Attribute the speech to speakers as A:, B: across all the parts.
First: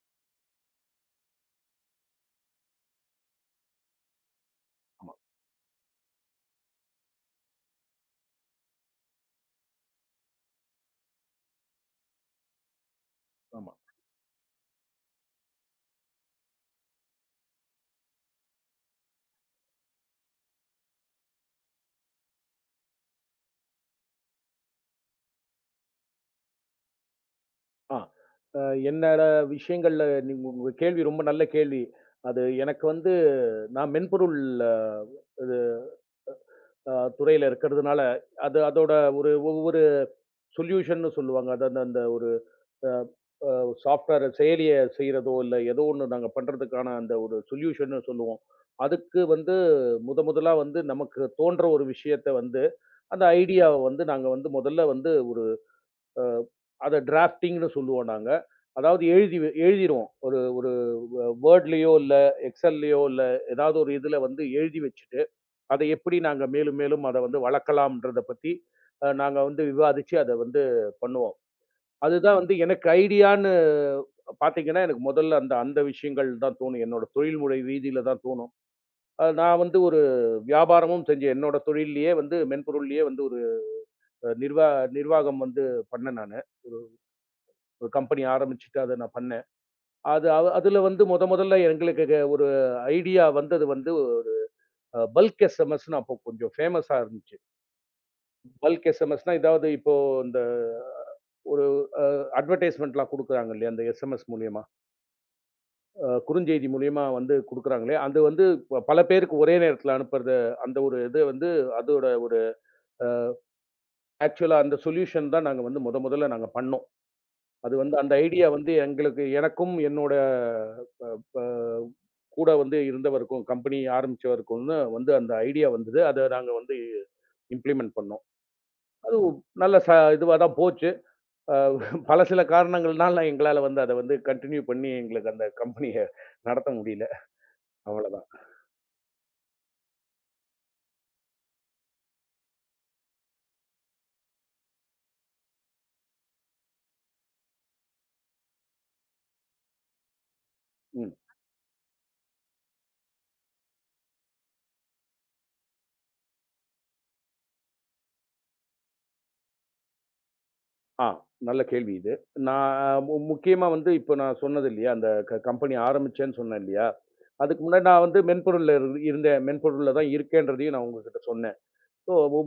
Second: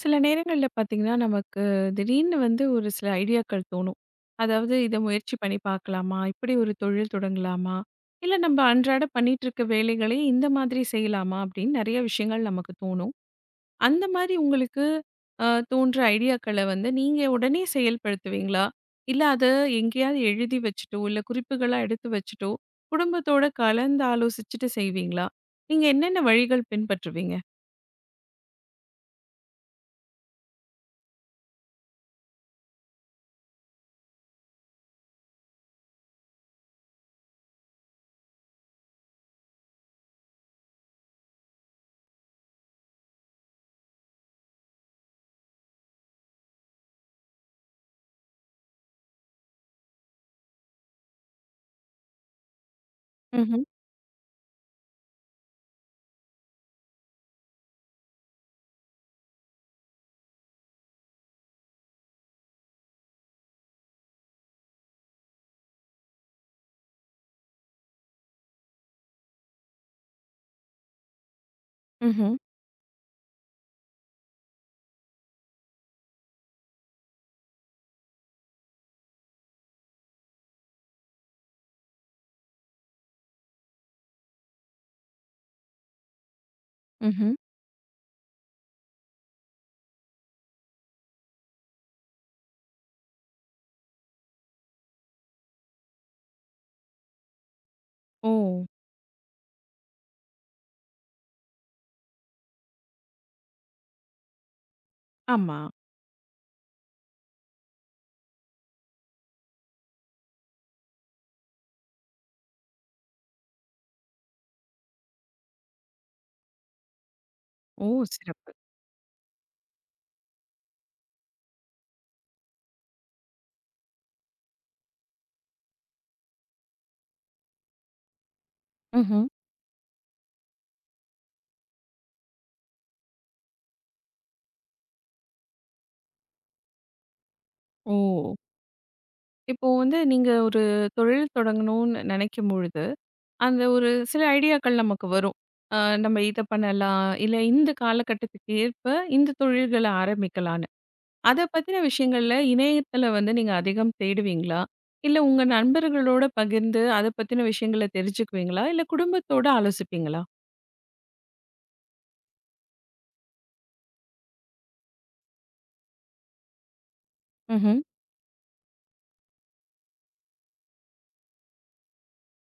A: சில நேரங்கள்ல பார்த்தீங்கன்னா நமக்குத் திடீர்னு வந்து ஒரு சில ஐடியாக்கள் தோணும். அதாவது இதை
B: ஆமா.
A: முயற்சி பண்ணி பார்க்கலாமா? இப்படி ஒரு தொழில் தொடங்கலாமா? இல்ல, நம்ம அன்றாட பண்ணிட்டு இருக்கிற வேலைகளே இந்த மாதிரி செய்யலாமா அப்படின்னு நிறைய விஷயங்கள் நமக்குத் தோணும்.
B: ஆமா.
A: அந்த மாரி உங்களுக்கு ஆ தோன்றும் ஐடியாக்கள வந்து நீங்க உடனே செயல்படுத்துவீங்களா? இல்ல அத எங்கேயாவது எழுதி வச்சிட்டோ, இல்ல குறிப்புகளா எடுத்து வச்சிட்டோ குடும்பத்தோட கலந்து ஆலோசிச்சுட்டு செய்வீங்களா? நீங்க என்னென்ன வழிகள் பின்பற்றுவீங்க?
B: ஆ. அ என்னோட விஷயங்கள்ல நீங்க உங்க கேள்வி ரொம்ப நல்ல கேள்வி. அது எனக்கு வந்து நான் மென்பொருள் இது அ துறையில இருக்குறதுனால அது அதோட ஒரு ஒவ்வொரு சொலியுஷன்னு சொல்வாங்க. அந்தந்த ஒரு அ சாப்டுவெர் செயலியைச் செய்யறதோ இல்ல எதோ ஒண்ணு நாங்க பண்றதுக்கான அந்த ஒரு சொலியுஷன்னு சொல்வோம். அதுக்கு வந்து முத முதலா வந்து நமக்குத் தோன்ற ஒரு விஷயத்த வந்து அந்த
A: ம்ஹ்ம்.
B: ஐடியாவ வந்து நாங்க வந்து முதல்ல வந்து ஒரு அதை ட்ராப்டிங்னு சொல்வோம். நாங்க அதாவது எழுதி வ எழுதிரோம். ஒரு ஒரு வே வோர்ட்லயோ இல்ல எக்ஸ்சல்லயோ இல்ல எதாவது ஒரு இதுல வந்து எழுதி வச்சுட்டு, அதை எப்படி நாங்க மேலும் மேலும் அதை வந்து வளர்க்கலான்றத பத்தி அ நாங்க வந்து விவாதிச்சு அதை வந்து பண்ணுவோம். அது
A: ம்ஹ்ம்.
B: தான் வந்து எனக்கு ஐடியான்னு பாத்தீங்கன்னா, எனக்கு மொதல்ல அந்த அந்த விஷயங்கள் தான் தோணும். என்னோட தொழில்முறை வீதியில தான் தோணும். நான் வந்து ஒரு வியாபாரமும் செஞ்சு என்னோட தொழில்லயே வந்து மென்பொருள்லயே வந்து ஒரு நிர்வா நிர்வாகம் வந்து பண்ணேன் நானு. ஒரு,
A: ம்ஹ்ம்.
B: ஒரு கம்பெனி ஆரம்பிச்சிட்டு அதை நான் பண்ணேன். அது அதுல வந்து மொத மொதல்ல எங்களுக்கு ஒரு ஐடியா வந்தது வந்து ஒரு அ பல்க் எஸ்எம்எஸ்னு அப்ப கொஞ்சம் ஃபேமஸா இருந்துச்சு.
A: ஓ!
B: பல்க் எஸ்எம்எஸ்னா, ஏதாவது இப்போ இந்த ஒரு அ, அட்வெர்ட்டிஸ்ட்மென்ட்லாம் குடுக்குறாங்க இல்லையா? அந்த எஸ்எம்எஸ் மூலியமா
A: ஆமா.
B: அ குறுஞ்செய்தி மூலயமா வந்து குடுக்குறாங்களே, அந்த வந்து பல பேருக்கு ஒரே நேரத்துல அனுப்புறது. அந்த ஒரு இது வந்து அதோட ஒரு அ, ஆக்சுவலா அந்த சொல்யூஷன் தான் நாங்க வந்து மொத மொதல்ல நாங்க பண்ணோம். அது
A: ஓ!
B: வந்து அந்த ஐடியா
A: சிறப்பு.
B: வந்து எங்களுக்கு எனக்கும் என்னோட ப் ப கூட வந்து இருந்தவருக்கும் கம்பெனி. ஆரம்பிச்சவருக்கும் வந்து அந்த ஐடியா வந்தது. அத நாங்க வந்து இம்ப்ளிமென்ட் பண்ணோம். அது
A: ம்ஹ்ம்.
B: ஒ நல்லா சா இதுவா தான் போச்சு. பல சில காரணங்கள்னால எங்களால வந்து அத வந்து கன்டினியூ பண்ணி எங்களுக்கு அந்தக் கம்பனிய நடத்த முடியல. அவ்ளோதான்.
A: ஓ! இப்போ வந்து நீங்க ஒரு தொழில் தொடங்கண்ணு நெனைக்கும்பொழுது அந்த ஒரு சில ஐடியாக்கள் நமக்கு வரும். ஆ, நம்ம இத பண்ணலாம் இல்ல இந்தக் காலகட்டத்துக்கு ஏற்ப இந்த தொழில்கள ஆரம்பிக்கலான்னு.
B: ம்.
A: அதப் பத்தின விஷயங்கள்ல இணையத்துல வந்து நீங்க அதிகம் தேடுவீங்களா? இல்ல உங்க நண்பர்களோட பகிர்ந்து அதப் பத்தின விஷயங்கள தெரிஞ்சுக்குவீங்களா? இல்ல குடும்பத்தோட ஆலோசிப்பீங்களா?
B: அ. நல்ல கேள்வி இது. நான் மு முக்கியமா வந்து இப்போ நான் சொன்னது இல்லையா? அந்தக் கம்பெனி ஆரம்பிச்சேன்னு சொன்னேன் இல்லையா? அதுக்கு
A: ம்ஹ்ம்.
B: முன்னாடி நான் வந்து மென்பொருள்ல இருந்தேன். மென்பொருள்ல தான் இருக்கேன்றதையும் நான் உங்ககிட்ட சொன்னேன்.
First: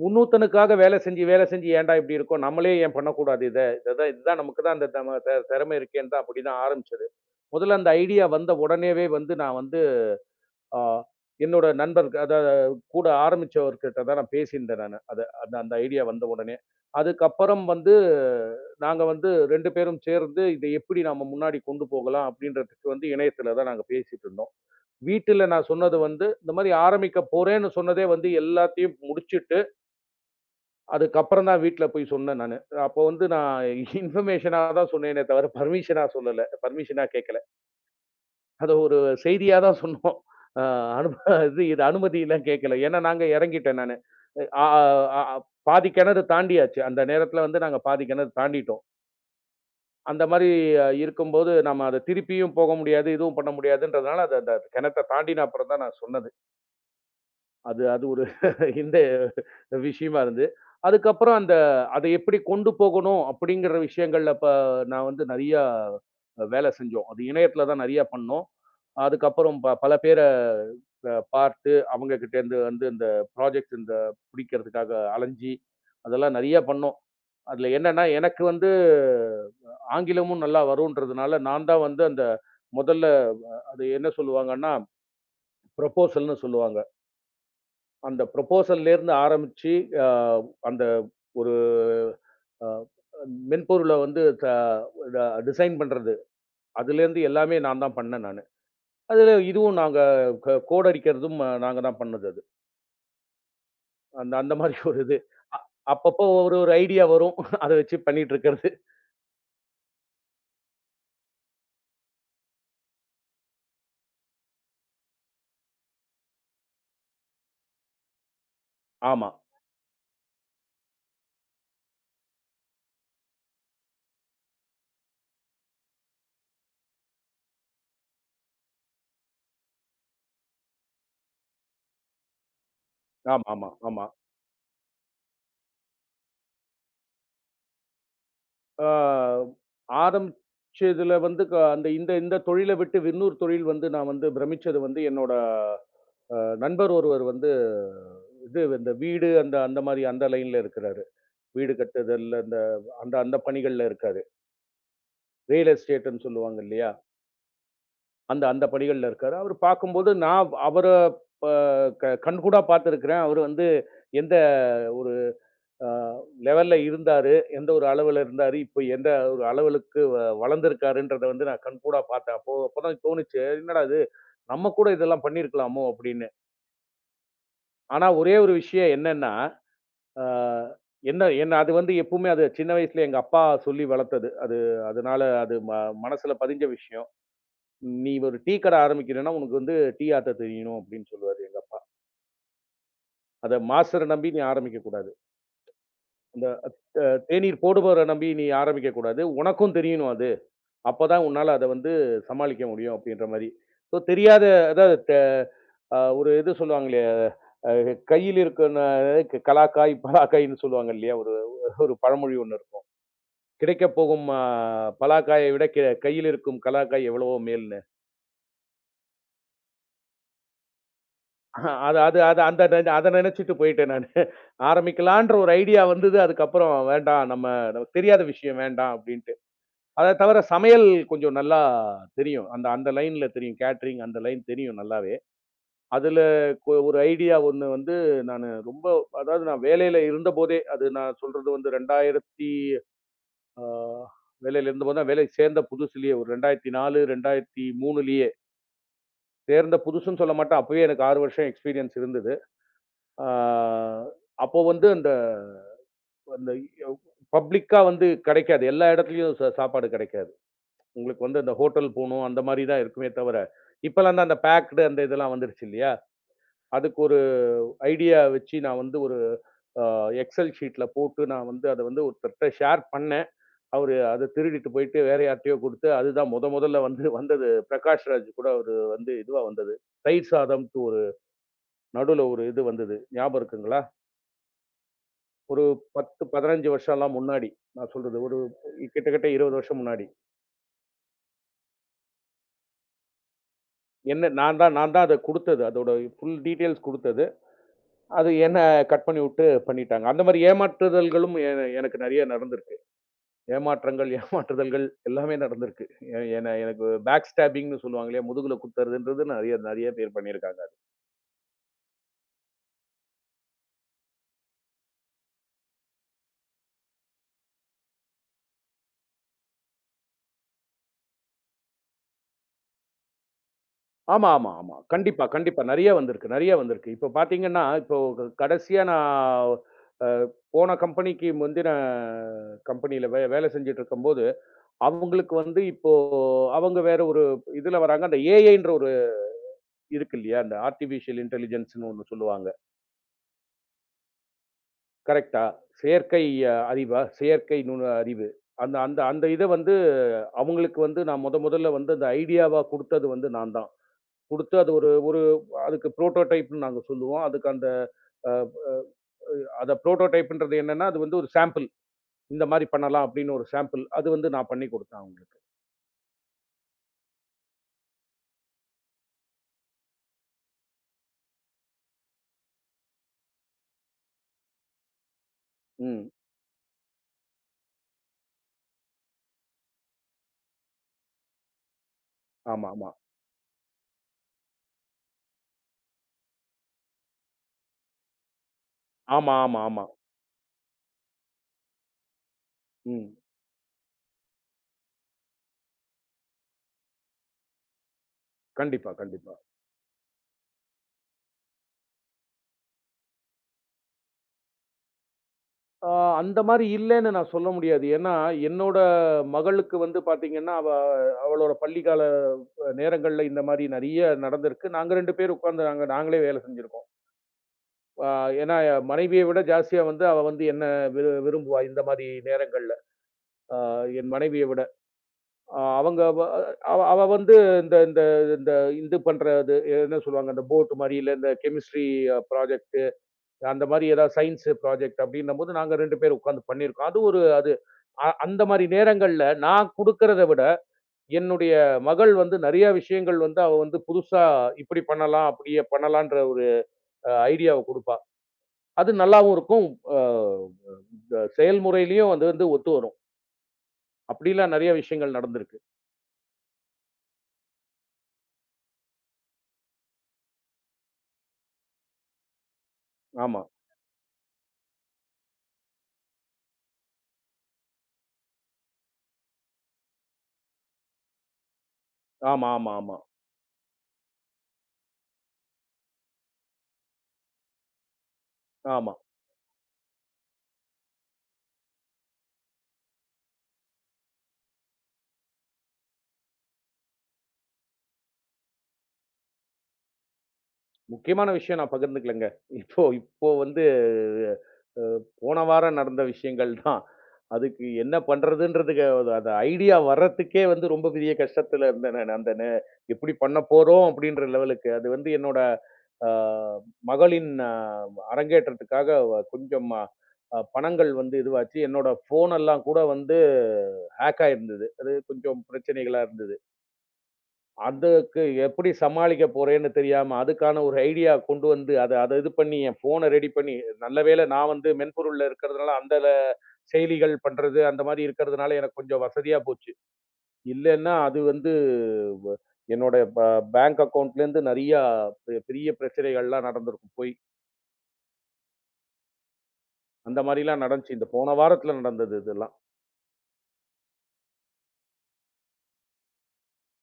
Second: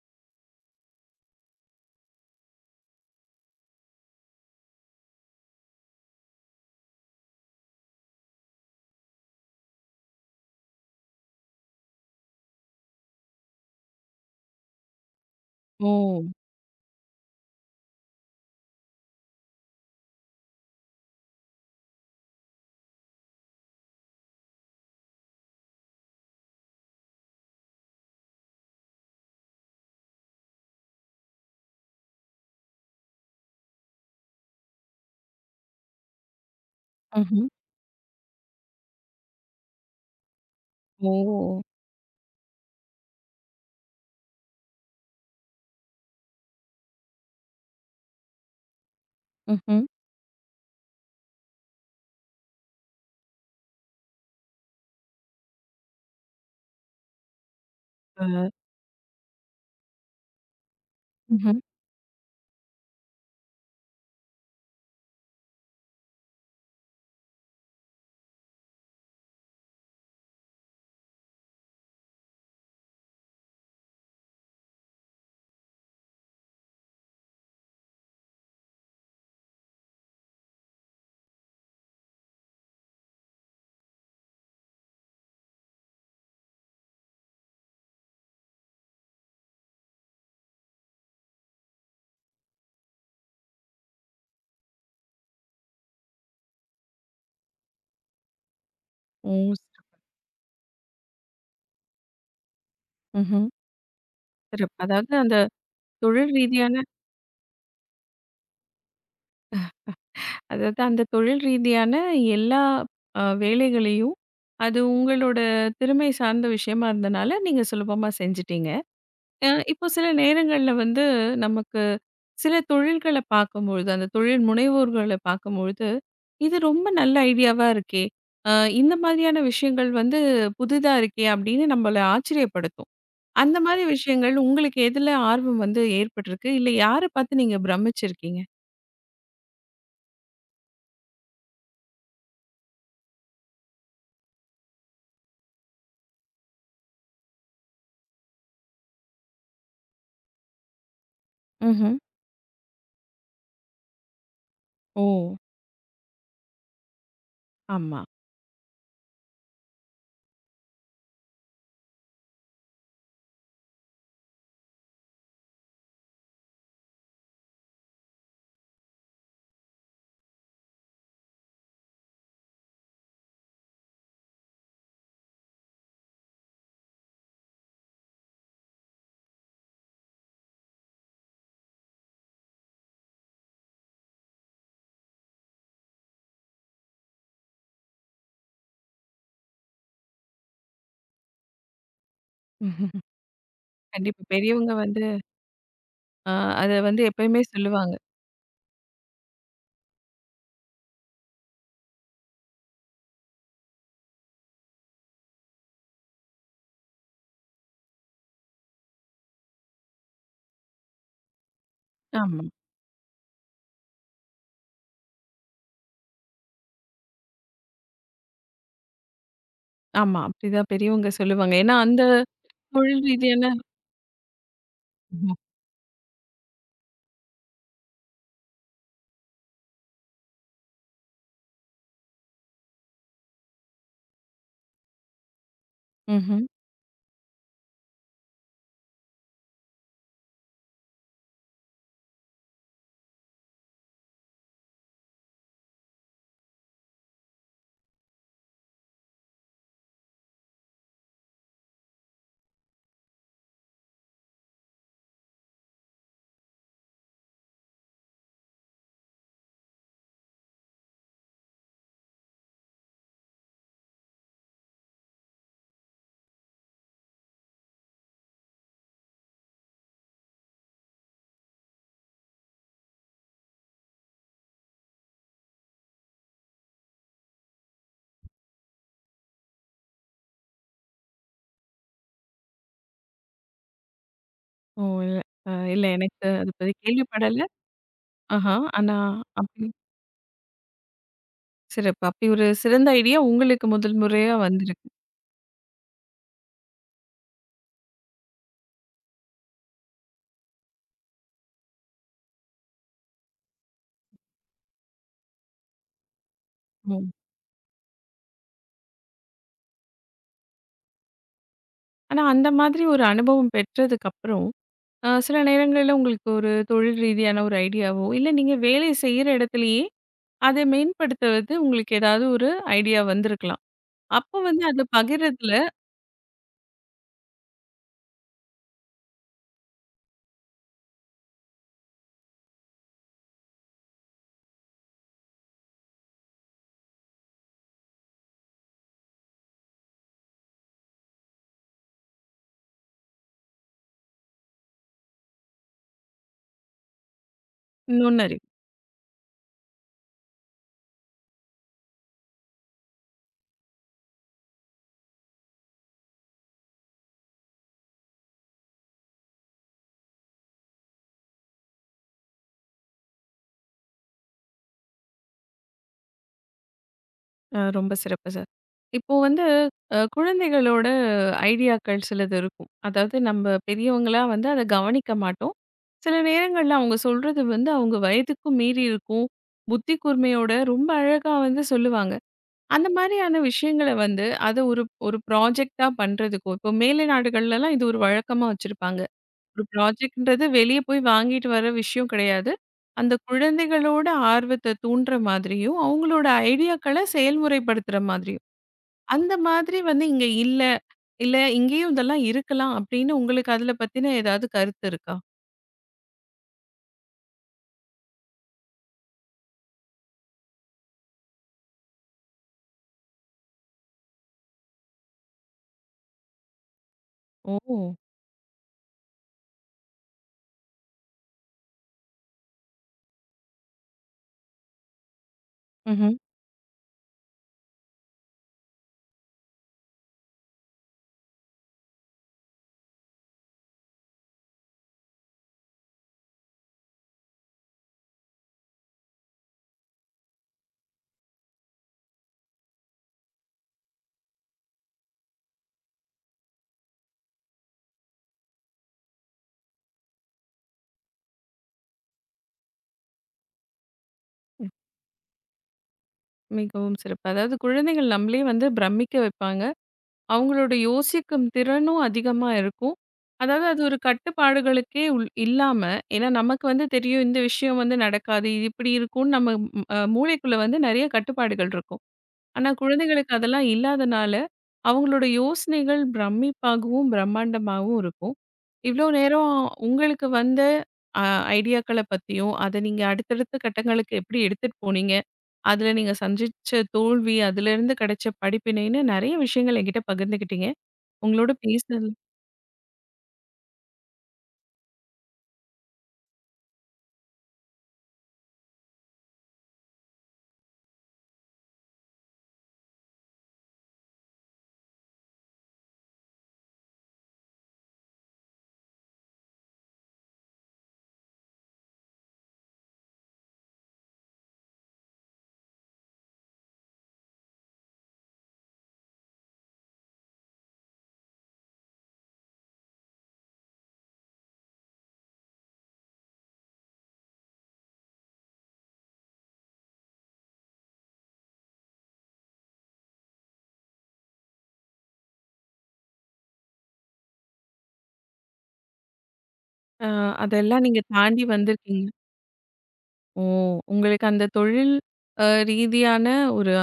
B: இன்னொருத்துனுக்காக வேலை செஞ்சி வேலை செஞ்சி ஏண்டா இப்படி இருக்கே? நம்மளே ஏன் பண்ணக்கூடாது? இதான் இதான் நமக்குத் தான் இந்தத் திறமை இருக்கு. அப்படி தான் ஆரம்பிச்சது. முதல்ல அந்த ஐடியா வந்த உடனேயே வந்து நான் வந்து அ என்னோட நண்பர் க த கூட ஆரம்பிச்சவர்கிட்ட தான் பேசி இருந்தேன் நானு. அத அந்த ஐடியா வந்த
A: ஓ.
B: உடனே அதுக்கப்புறம் வந்து நாங்க வந்து 2 பேரும் சேர்ந்து இதை எப்படி நாம முன்னாடி கொண்டு போகலாம்? அப்படிங்கறதுக்கு வந்து இணையத்துல தான் நாங்க பேசிட்டு இருந்தோம். வீட்டுல நான் சொன்னது வந்து இந்த மாரி ஆரம்பிக்கப் போறேன்னு சொன்னதே வந்து எல்லாத்தையும் முடிச்சிட்டு அதுக்கப்புறம் தான் வீட்டுல போய்ச் சொன்னேன் நானு. அப்போ வந்து நான் இன்ஃபர்மேஷன் தான் சொன்னேனே தவிர பர்மிஷனா சொல்லல பர்மிஷனா கேட்கல.
A: ம்ஹ்ம்.
B: அத ஒரு செய்தியா தான் சொன்னோம். அ அது
A: ஓ.
B: அனுமதிலாம் கேக்கல. ஏன்னா நாங்க இறங்கிட்டேன் நானு. ஆ. அ பாதி கிணறு தாண்டி ஆச்சு. அந்த நேரத்துல வந்து நாங்க பாதி கிணறு தாண்டிட்டோம்.
A: ம்ஹ்ம்.
B: அந்த மாரி அ இருக்கும்போது நாம அத திருப்பியும் போக முடியாது. எதுவும் பண்ண முடியாதுன்றதுனால அத அந்தக் கிணத்த தாண்டி அப்பறம் தான் நான் சொன்னது. அது அது ஒரு
A: அ.
B: இந்த விஷயமா இருந்தது. அதுக்கப்புறம் அந்த
A: ம்ஹ்ம்.
B: அத எப்டி கொண்டு போகணும் அப்டிங்கிற விஷயங்கள்ல ப நான் வந்து நெறைய வேல செஞ்சோம். அது இணையத்துல தான் நெறைய பண்ணோம். அதுக்கப்புறம் ப பல பேர அ பார்த்து அவங்ககிட்ட இருந்து வந்து இந்தப் ப்ராஜக்ட் இந்த புடிக்கறதுக்காக அலைஞ்சி அதெல்லாம் நெறைய பண்ணோம். அதுல என்னன்னா எனக்கு வந்து ஆங்கிலமும் நல்லா வரும்ன்றதுனால நான் தான் வந்து அந்த முதல்ல அத என்ன சொல்லுவாங்கன்னா, ப்ரோபோசல்ன்னு சொல்லுவாங்க. அந்த ப்ரோபோசல்ல இருந்து ஆரம்பிச்சி ஆ அந்த ஒரு அ மென்பொருள வந்து தா ட டிசைன் பண்றது அதுலருந்து எல்லாமே நான் தான் பண்ணேன் நானு.
A: ஓ!
B: அதுல இதுவும்
A: சிறப்பு.
B: நாங்க க கோட் அடிக்கிறதும் நாங்க தான் பண்ணது அது.
A: ம்ஹும்.
B: அந் அந்த
A: சிறப்பு,
B: மாதிரி ஒரு
A: அதாவது
B: இது.
A: அந்தத்
B: அ அப்பப்போ
A: தொழில்
B: ஒரு
A: ரீதியான
B: ஐடியா வரும். அத வச்சு பண்ணிட்டு இருக்குறது.
A: அதாவது அந்தத் தொழில் ரீதியான எல்லா அ வேலைகளையும் அது உங்களோட திறமை சார்ந்த விஷயமா இருந்தனால, நீங்க சுலபமா செஞ்சுட்டீங்க.
B: ஆமா.
A: அ இப்போ சில நேரங்கள்ல வந்து, நமக்கு சில தொழில்களை பாக்கும்பொழுது அந்த தொழில் முனைவோர்கள பாக்கும்பொழுது இது ரொம்ப நல்ல ஐடியாவா இருக்கே. அ இந்த மாதிரியான விஷயங்கள் வந்து, புதுதா இருக்கே அப்படின்னு நம்மளை ஆச்சரியப்படுத்தும்.
B: ஆமா,
A: அந்த
B: ஆமா,
A: மாரி
B: ஆமா.
A: விஷயங்கள் உங்களுக்கு எதுல ஆர்வம் வந்து ஏற்பட்டிருக்கு? இல்ல யாரை பாத்து நீங்க பிரம்மிச்சிருக்கீங்க?
B: அ ஆரம்பிச்சதுல வந்து, அ இந்த இந்த தொழிலை விட்டு இன்னொரு தொழில் வந்து நான் வந்து பிரமிச்சது வந்து, என்னோட அ நண்பர் ஒருவர் வந்து இது வீடு அந்த அந்த மாரி அந்த லைன்ல இருக்காரு. வீடு
A: ம்ஹ்ம்.
B: கட்டுதுல்ல. அந்த அந்த பணிகள்ல இருக்காரு.
A: ஓ!
B: ரியல் எஸ்டேட்ன்னு சொல்லுவாங்க இல்லையா?
A: ஆமா.
B: அந்த அந்த பணிகள்ல இருக்காரு. அவரு பாக்கும்போது நான் அவர அ கண்கூடா பாத்துருக்கேன். அவரு வந்து எந்த ஒரு அ லெவல்ல இருந்தாரு, எந்த ஒரு அளவுல இருந்தாரு, இப்ப எந்த அளவுக்கு வளர்ந்து இருக்காருன்றத வந்து நான் கண்கூடா பாத்ததேன், அப்போ அப்பதான் தோணுச்சு. என்னடா இது நம்ம கூட இதெல்லாம் பண்ணி இருக்கலாமோ, அப்படின்னு. ஆனா ஒரே ஒரு விஷயம் என்னன்னா, அ என்ன என்ன அது வந்து எப்பவுமே அது, சின்ன வயசுல எங்க அப்பா சொல்லி வளத்தது. அது அதனால அது மனசுல பதிஞ்ச விஷயம். "நீ ஒரு டீக்கடை ஆரம்பிக்கணும்னா, உனக்கு வந்து டீ ஆத்த தெரியணும்" அப்படின்னு சொல்லுவாரு, எங்க அப்பா. அத மாஸ்டர்ர
A: கண்டிப்பா.
B: நம்பி நீ
A: பெரியவங்க
B: ஆரம்பிக்கக்
A: வந்து
B: கூடாது.
A: அ,
B: இந்த
A: அதை வந்து
B: [unintelligible]
A: எப்பவுமே
B: தேனீர்
A: சொல்லுவாங்க.
B: போடுபவர நம்பி நீ ஆரம்பிக்கக் கூடாது. உனக்கும் தெரியும்னு அது. அப்பதான் உன்னால அதை வந்து சமாளிக்க முடியும் அப்படின்ற மாரி. தெரியாத [unintelligible] அ ஒரு இது சொல்லுவாங்களே அ கையில இருக்குன்னு கலாக்காய், பலாக்காய்ன்னு சொல்லுவாங்க இல்லையா. ஒரு ஒரு பழமொழி
A: ஆமா.
B: ஒண்ணு இருக்கும். கிடைக்கப்போகும் அ பலாக்காயை விட, க கையில் இருக்கும் கலாக்காய் எவ்வளவோ மேலுன்னு.
A: ஆமா, அப்படித்தான் பெரியவங்க சொல்லுவாங்க. ஏன்னா,
B: அது
A: அந்த
B: அது அது அந்த
A: தொழில்
B: அத நினைச்சுட்டு
A: ரீதியான
B: போயிட்டேன், நானு. ஆரம்பிக்கலான்ற ஒரு ஐடியா வந்துது. அதுக்கு அப்புறம் வேண்டாம். நம்ம தெரியாத விஷயம் வேண்டாம் அப்படின்ட்டு. அதை தவிர சமையல் கொஞ்சம் நல்லா தெரியும். அந்த அந்த லைன்ல தெரியும். கேட்டரிங் அந்த லைன் தெரியும், நல்லாவே. அதுல
A: ம்ஹ்ம்.
B: ஒரு ஐடியா ஒண்ணு வந்து. நானு ரொம்ப அதாவது நான் வேலையில இருந்தபோதே அது நான் சொல்றது வந்து. 2000த்தி அ வேலையில இருந்தபோதே வேலைக்கு சேர்ந்த புதுசுலயோ. 2004 2003 சேர்ந்த புதுசுன்னு சொல்லமாட்டேன். அப்பவே எனக்கு 6 வருஷம் எக்ஸ்பீரியன்ஸ் இருந்தது. ஆ, அப்போ வந்து அந்த அந்த யவ் பப்ளிக்கா வந்து கிடைக்காது. எல்லா இடத்துலயும் சு சாப்பாடு கிடைக்காது. உங்களுக்கு அந்த ஹோட்டல் போணும். அந்த மாதிரி தான் இருக்குமே தவிர இப்பெல்லாம் அந்த பேக்டு அந்த இதெல்லாம் வந்துருச்சு இல்லயா? அதுக்கு ஒரு ஐடியா வச்சு நான் வந்து ஒரு அ எக்ஸெல் ஷீட்ல போட்டு நான் வந்து அத ஒருத்தர்ட்ட ஷேர் பண்ணேன். அவரு அதத் திருடிட்டு போயிட்டு வேற யார்ட்டயோ குடுத்து அது தான் முத முதல்ல வந்து வந்தது. பிரகாஷ்ராஜ் கூட ஒரு வந்து இதுவா வந்துது. தயிர் சாதம் டூரு நடுவுல ஒரு இது வந்தது. ஞாபகம் இருக்குங்களா?
A: ஓ! இல்ல
B: ஒரு
A: இல்ல
B: பத்து,
A: எனக்கு
B: பதினைந்து
A: அதுபத்திக்
B: வருஷம்லாம்
A: கேள்விப்படல.
B: முன்னாடி நான் சொல்றது ஒரு
A: ஆஹ. ஆனா
B: கிட்டத்தட்ட 20
A: அப்பிடி
B: வருஷம் முன்னாடி.
A: சிறப்பு. அப்பிடியொரு சிறந்த ஐடியா உங்களுக்கு
B: என்ன
A: முதல்முறையா
B: நான் தான்
A: வந்திருக்கு.
B: நான் தான் அத குடுத்தது. அதோட ஃபுல் டீடைல்ஸ் குடுத்தது. அது என்ன கட் பண்ணி விட்டு பண்ணிட்டாங்க. அந்த மாதிரி ஏமாற்றுதல்களும் என எனக்கு நிறைய நடந்திருக்கு. ஏமாற்றங்கள், ஏமாற்றுதல்கள் எல்லாமே நடந்திருக்கு. எ என்ன எனக்குப்
A: ம்.
B: பேக் ஸ்டேப்பிங்ன்னு சொல்லுவாங்க இல்லயா? முதுகுல குத்துறதுன்றது நிறைய நிறைய பேர் பண்ணி இருக்காங்க.
A: ஆனால், அந்த மாதிரி ஒரு அனுபவம் பெற்றதற்கு அப்பறம், அ சில நேரங்களில் உங்களுக்கு ஒரு தொழில் ரீதியான ஒரு ஐடியா வோ இல்லை, நீங்கள் வேலை செய்கிற இடத்திலேயே அதை மேம்படுத்துவது, உங்களுக்கு ஏதாவது ஒரு ஐடியா வந்திருக்கலாம்.
B: ஆமா,
A: அப்போ
B: ஆமா,
A: வந்து
B: ஆமா.
A: அதை
B: கண்டிப்பாக,
A: பகிர்கிரதில்
B: கண்டிப்பாக. நிறைய வந்திருக்கு, நிறைய வந்திருக்கு. இப்போ பார்த்தீர்களென்றால் இப்போ க கடைசியா நான் போன கம்பெனிக்கு முந்தின கம்பெனி யில் வே வேலை செய்து கொண்டு இருக்கும்போது அவர்களுக்கு வந்து இப்போ அவர்கள் வேறு ஒரு இதில் வருகிறார்கள். அந்த AI என்ற ஒன்று இருக்கு இல்லையா? இந்த, ஆர்டிபிசியல் இன்டெலிஜென்ஸ் ன்னு ஒன்று சொல்லுவார்கள். கரெக்ட் ஆ, செயற்கை அறிவா? செயற்கை நுண்ணறிவு
A: நுண்ணறிவு.
B: அந்த அந்த அந்த இதை வந்து அவர்களுக்கு வந்து நான் முதல் முதலில் வந்து அந்த ஐடியா வாக கொடுத்தது வந்து நான் தான்! கொடுத்து அது ஒரு ஒரு அதற்கு ப்ரோடோடைப் ன்னு நாங்கள் சொல்லுவோம். அதற்கு அந்த, அ அ அ அந்த ப்ரோடோடைப் என்றது என்னவென்றால், அது வந்து ஒரு சாம்பிள். இந்த மாதிரி பண்ணலாம் அப்படியென்று ஒரு சாம்பிள். அதை வந்து நான் பண்ணிக் கொடுத்தேன், அவர்களுக்கு.
A: அ மிகவும் சிறப்பு Sir. இப்போ வந்து அ குழந்தைகளுடைய ஐடியா க்கள் சிலது இருக்கும். அதாவது நம்ம பெரியவர்களா வந்து அதை கவனித்திருக்க மாட்டோம்.
B: ம்.
A: சில நேரங்களில் அவர்கள் சொல்கிறது வந்து அவர்கள் வயதுக்கும் மீறி இருக்கும், புத்தி கூர்மையோடே, மிகவும் அழகாக வந்து சொல்வார்கள். அந்த
B: ஆமாமா.
A: மாதிரியான விஷயங்களை வந்து, அது ஒரு ஒரு ப்ராஜெக்ட் டாக பண்ணுவதற்கு, இப்போ மேலைநாடுகளில் எல்லாம் இது ஒரு வழக்கமாக வைத்திருப்பார்கள்.
B: ஆமா, ஆமா,
A: ஒரு
B: ஆமா.
A: ப்ராஜெக்ட் என்கிறது வெளிய போய் வாங்கிவிட்டு வருகிற விஷயம் கிடையாது. அந்த
B: ம்.
A: குழந்தைகளுடைய ஆர்வத்தை தூண்டுகிற மாதிரியும், அவர்களுடைய ஐடியா க்களை செயல்முறைப்படுத்துற மாதிரியும்.
B: கண்டிப்பாக.
A: அந்த
B: கண்டிப்பாக.
A: மாதிரி வந்து இங்கு இல்லை; இல்லை இங்கேயும் இதெல்லாம் இருக்கலாம் அப்படியென்று உங்களுக்கு அதில் பற்றிய ஏதாவது கருத்து இருக்கிறதா?
B: அ அந்த மாரி இல்லன்னு நான் சொல்ல முடியாது. ஏன்னா என்னோட மகளுக்கு வந்து பாத்தீங்கன்னா அவ அவளோட பள்ளிக்கால நேரங்கள்ல இந்த மாரி நெறைய நடந்திருக்கு. நாங்க 2 பேரும் உக்காந்து நாங்களே வேலை செஞ்சிருக்கோம்.
A: ஓ!
B: அ ஏன்னா மனைவியை விட ஜாஸ்தியா வந்து அவ வந்து என்னை வி விரும்புவா. இந்த மாரி நேரங்கள்ல என் மனைவியை விட அவங்க
A: ம்ஹ்ம்.
B: அவ வந்து இந்த இந்த இந்த இது பண்றது. என்ன சொல்லுவாங்க அந்த போட் மாதிரி இல்ல. அந்த கெமிஸ்ட்ரி ப்ராஜெக்ட். அந்த மாதிரி எதாவது சயின்ஸ் ப்ராஜெக்ட். அப்படின்னு நாங்க 2 பேரும் உக்காந்து பண்ணி இருக்கோம். அது ஒரு அது. அந்த மாரி நேரங்கள்ல நான் குடுக்குறத விட என்னுடைய மகள் வந்து நெறைய விஷயங்கள் வந்து அவ வந்து புதுசா இப்படி பண்ணலாம், அப்படியே பண்ணலாம் என்ற ஒரு ஐடியா கொடுப்பா. அது நல்லாவும் இருக்கும். அ வ செயல்முறைலயும் வந்து ஒத்து வரும். அப்படி எல்லாம்
A: ம்.
B: நெறைய விஷயங்கள் நடந்திருக்கு.
A: மிகவும் சிறப்பு. அதாவது குழந்தைகள் நம்மளையே வந்து பிரம்மிக்க வைப்பாங்க. அவங்களோட யோசிக்கும் திறனும் அதிகமா இருக்கும்.
B: ஆமா.
A: அதாவது அது ஒரு கட்டுப்பாடுகளுக்கே உ இல்லாம, ஏன்னா நமக்கு வந்து தெரியும் இந்த விஷயம் வந்து நடக்காது, இது இப்படி இருக்கும்னு நம்ம மூளைக்குள்ள வந்து நிறைய கட்டுப்பாடுகள் இருக்கும்.
B: ஆமா
A: ஆனா
B: ஆமா ஆமா.
A: குழந்தைகளுக்கு அதெல்லாம் இல்லாததனால அவங்களோட யோசனைகள் பிரம்மிப்பாகவும், பிரம்மாண்டமாகவும் இருக்கும்.
B: ஆமா.
A: இவ்வளவு நேரம் உங்களுக்கு வந்த அ ஐடியாக்களைப் பத்தியும் அதை நீங்க அடுத்தடுத்த கட்டங்களுக்கு எப்படி எடுத்துட்டு போனீங்க, அதுல நீங்க சந்திச்ச தோல்வி, அதுல இருந்து கிடைச்ச படிப்பினைன்னு நிறைய விஷயங்களை என்கிட்ட பகிர்ந்துக்கிட்டீங்க.
B: முக்கியமான
A: உங்களோட
B: விஷயம் நான்
A: பேசுனது
B: பகிர்ந்துக்கலைங்க. இப்போ இப்போ வந்து அ போன வாரம் நடந்த விஷயங்கள் தான். அதுக்கு என்ன பண்றதுன்னுக்கு அந்த ஐடியா வர்றதுக்கே வந்து ரொம்ப பெரிய கஷ்டத்துல இருந்தேன். அந்த நே எப்படி பண்ண போறோம்? அப்படிங்கிற லெவல். அது வந்து என்னோட மகளின் அரங்கேற்றத்துக்காகக் கொஞ்சம் பணங்கள் வந்து இதுவாச்சு. என்னோட ஃபோன் எல்லாம் கூட வந்து ஹேக் ஆயிருந்தது. அது கொஞ்சம் பிரச்சனைகளா இருந்தது. அதுக்கு எப்படி சமாளிக்க போறேன்னு தெரியாம அதுக்கான ஒரு ஐடியா கொண்டு வந்து அத அத இது பண்ணி என் ஃபோன்ன ரெடி பண்ணி. நல்லவேளை நான் வந்து மென்பொருள் இருக்கறதால அந்தச் செயலிகள் பண்றது அந்த மாரி இருக்கறதுனால எனக்குக் கொஞ்சம் வசதியா போச்சு. இல்லன்னா அது வந்து என்னோட பே பேங்க் அக்கவுன்ட்ல இருந்து நெறையா பெரிய பிரச்சனைகள்லாம் நடந்திருக்கும் போயி
A: அ
B: அந்த மாரிலாம்
A: அதெல்லாம்
B: நடந்துச்சு
A: நீங்கத்
B: இந்தப் போன
A: தாண்டி
B: வாரத்துல
A: வந்திருக்கீங்க.
B: நடந்தது இதெல்லாம்.
A: ஓ. உங்களுக்கு அந்தத் தொழில் அ ரீதியான ஒரு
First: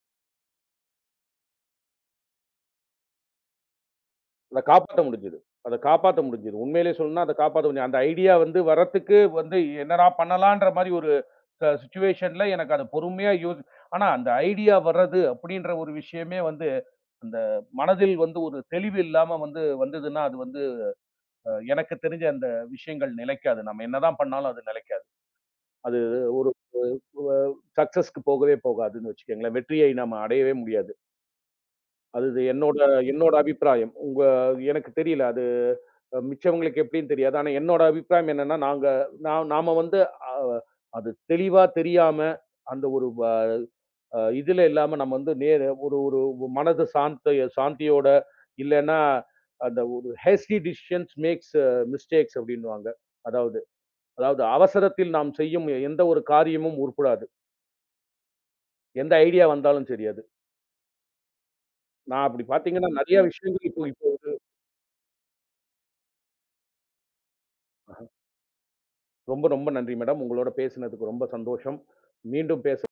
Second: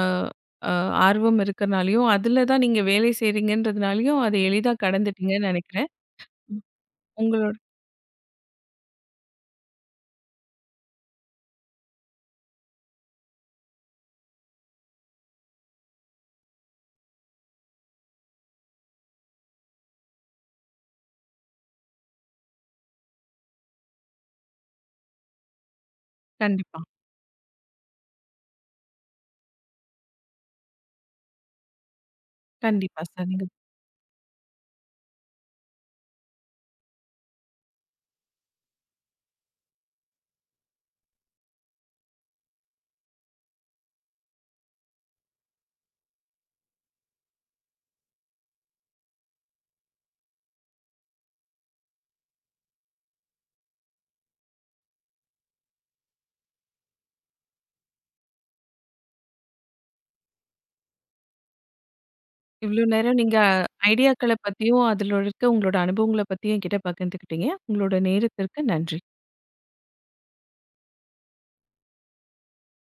A: அ ஆர்வம் இருக்கிறதனாலயும், அதுல தான் நீங்க வேலை செய்றீங்கன்றதனாலயும் அதை
B: இல
A: எளிதா
B: காப்பாத்த முடிஞ்சது.
A: கடந்துட்டீங்கன்னு
B: அத
A: நெனைக்கிறேன்.
B: காப்பாத்த முடிஞ்சது. உண்மையிலேயே சொல்லணும்னா அத
A: உங்களோட
B: காப்பாத்த அந்த ஐடியா வந்து வர்றதுக்கு வந்து என்னடா பண்ணலாம்ன்ற மாரி ஒரு ச சிட்டுவேஷன்ல எனக்கு அது பொறுமையா [unintelligible] ஆனா அந்த ஐடியா வர்றது அப்படின்ற ஒரு விஷயமே வந்து அந்த மனதில் ஒரு தெளிவு இல்லாம வந்து வந்ததுன்னா அது வந்து எனக்குத் தெரிஞ்ச அந்த விஷயங்கள் நிலைக்காது. நாம என்னதான் பண்ணாலும் அது நிலைக்காது. அது ஒரு
A: கண்டிப்பா.
B: [unintelligible] சக்ஸெஸ் போகவே போகாது வச்சுங்கங்களேன். வெற்றியை நம்ம அடையவே முடியாது. அதுது என்னோட
A: கண்டிப்பா சார்,
B: என்னோட
A: நீங்க
B: அபிப்பிராயம். உங்க எனக்குத் தெரியல அது அ மிச்சவங்களுக்கு எப்படின்னு தெரியாது. ஆனா என்னோட அபிப்பிராயம் என்னன்னா நாங்க நா நாம வந்து அ அது தெளிவா தெரியாம அந்த ஒரு ப அ இதுல இல்லாம நம்ம வந்து நேரா ஒரு ஒரு மனது சாந்த சாந்தியோடு இல்லைனா அந்த ஒரு "ஹேஸ்டி டெஷிஷன்ஸ் மேக்ஸ் மிஸ்டேக்ஸ்" அப்படின்னுவாங்க. அதாவது அதாவது அவசரத்தில் நாம் செய்யும் எந்த ஒரு காரியமும் உருப்படாது. எந்த ஐடியா வந்தாலும் தெரியாது. நான் அப்படி பார்த்தீங்கன்னா
A: இவ்வளவு
B: நெறைய
A: நேரம் நீங்க
B: விஷயங்கள் இப்போ இப்போ இது
A: ஐடியாக்களப் பத்தியும், அதுல இருக்க உங்களோட அனுபவங்களப் பத்தியும் என்கிட்ட பகிர்ந்துக்கிட்டீங்க. உங்களோட
B: [unintelligible]
A: நேரத்திற்கு நன்றி.
B: ரொம்ப ரொம்ப நன்றி மேடம். உங்களோட பேசுனதுக்கு ரொம்ப சந்தோஷம். மீண்டும் பேச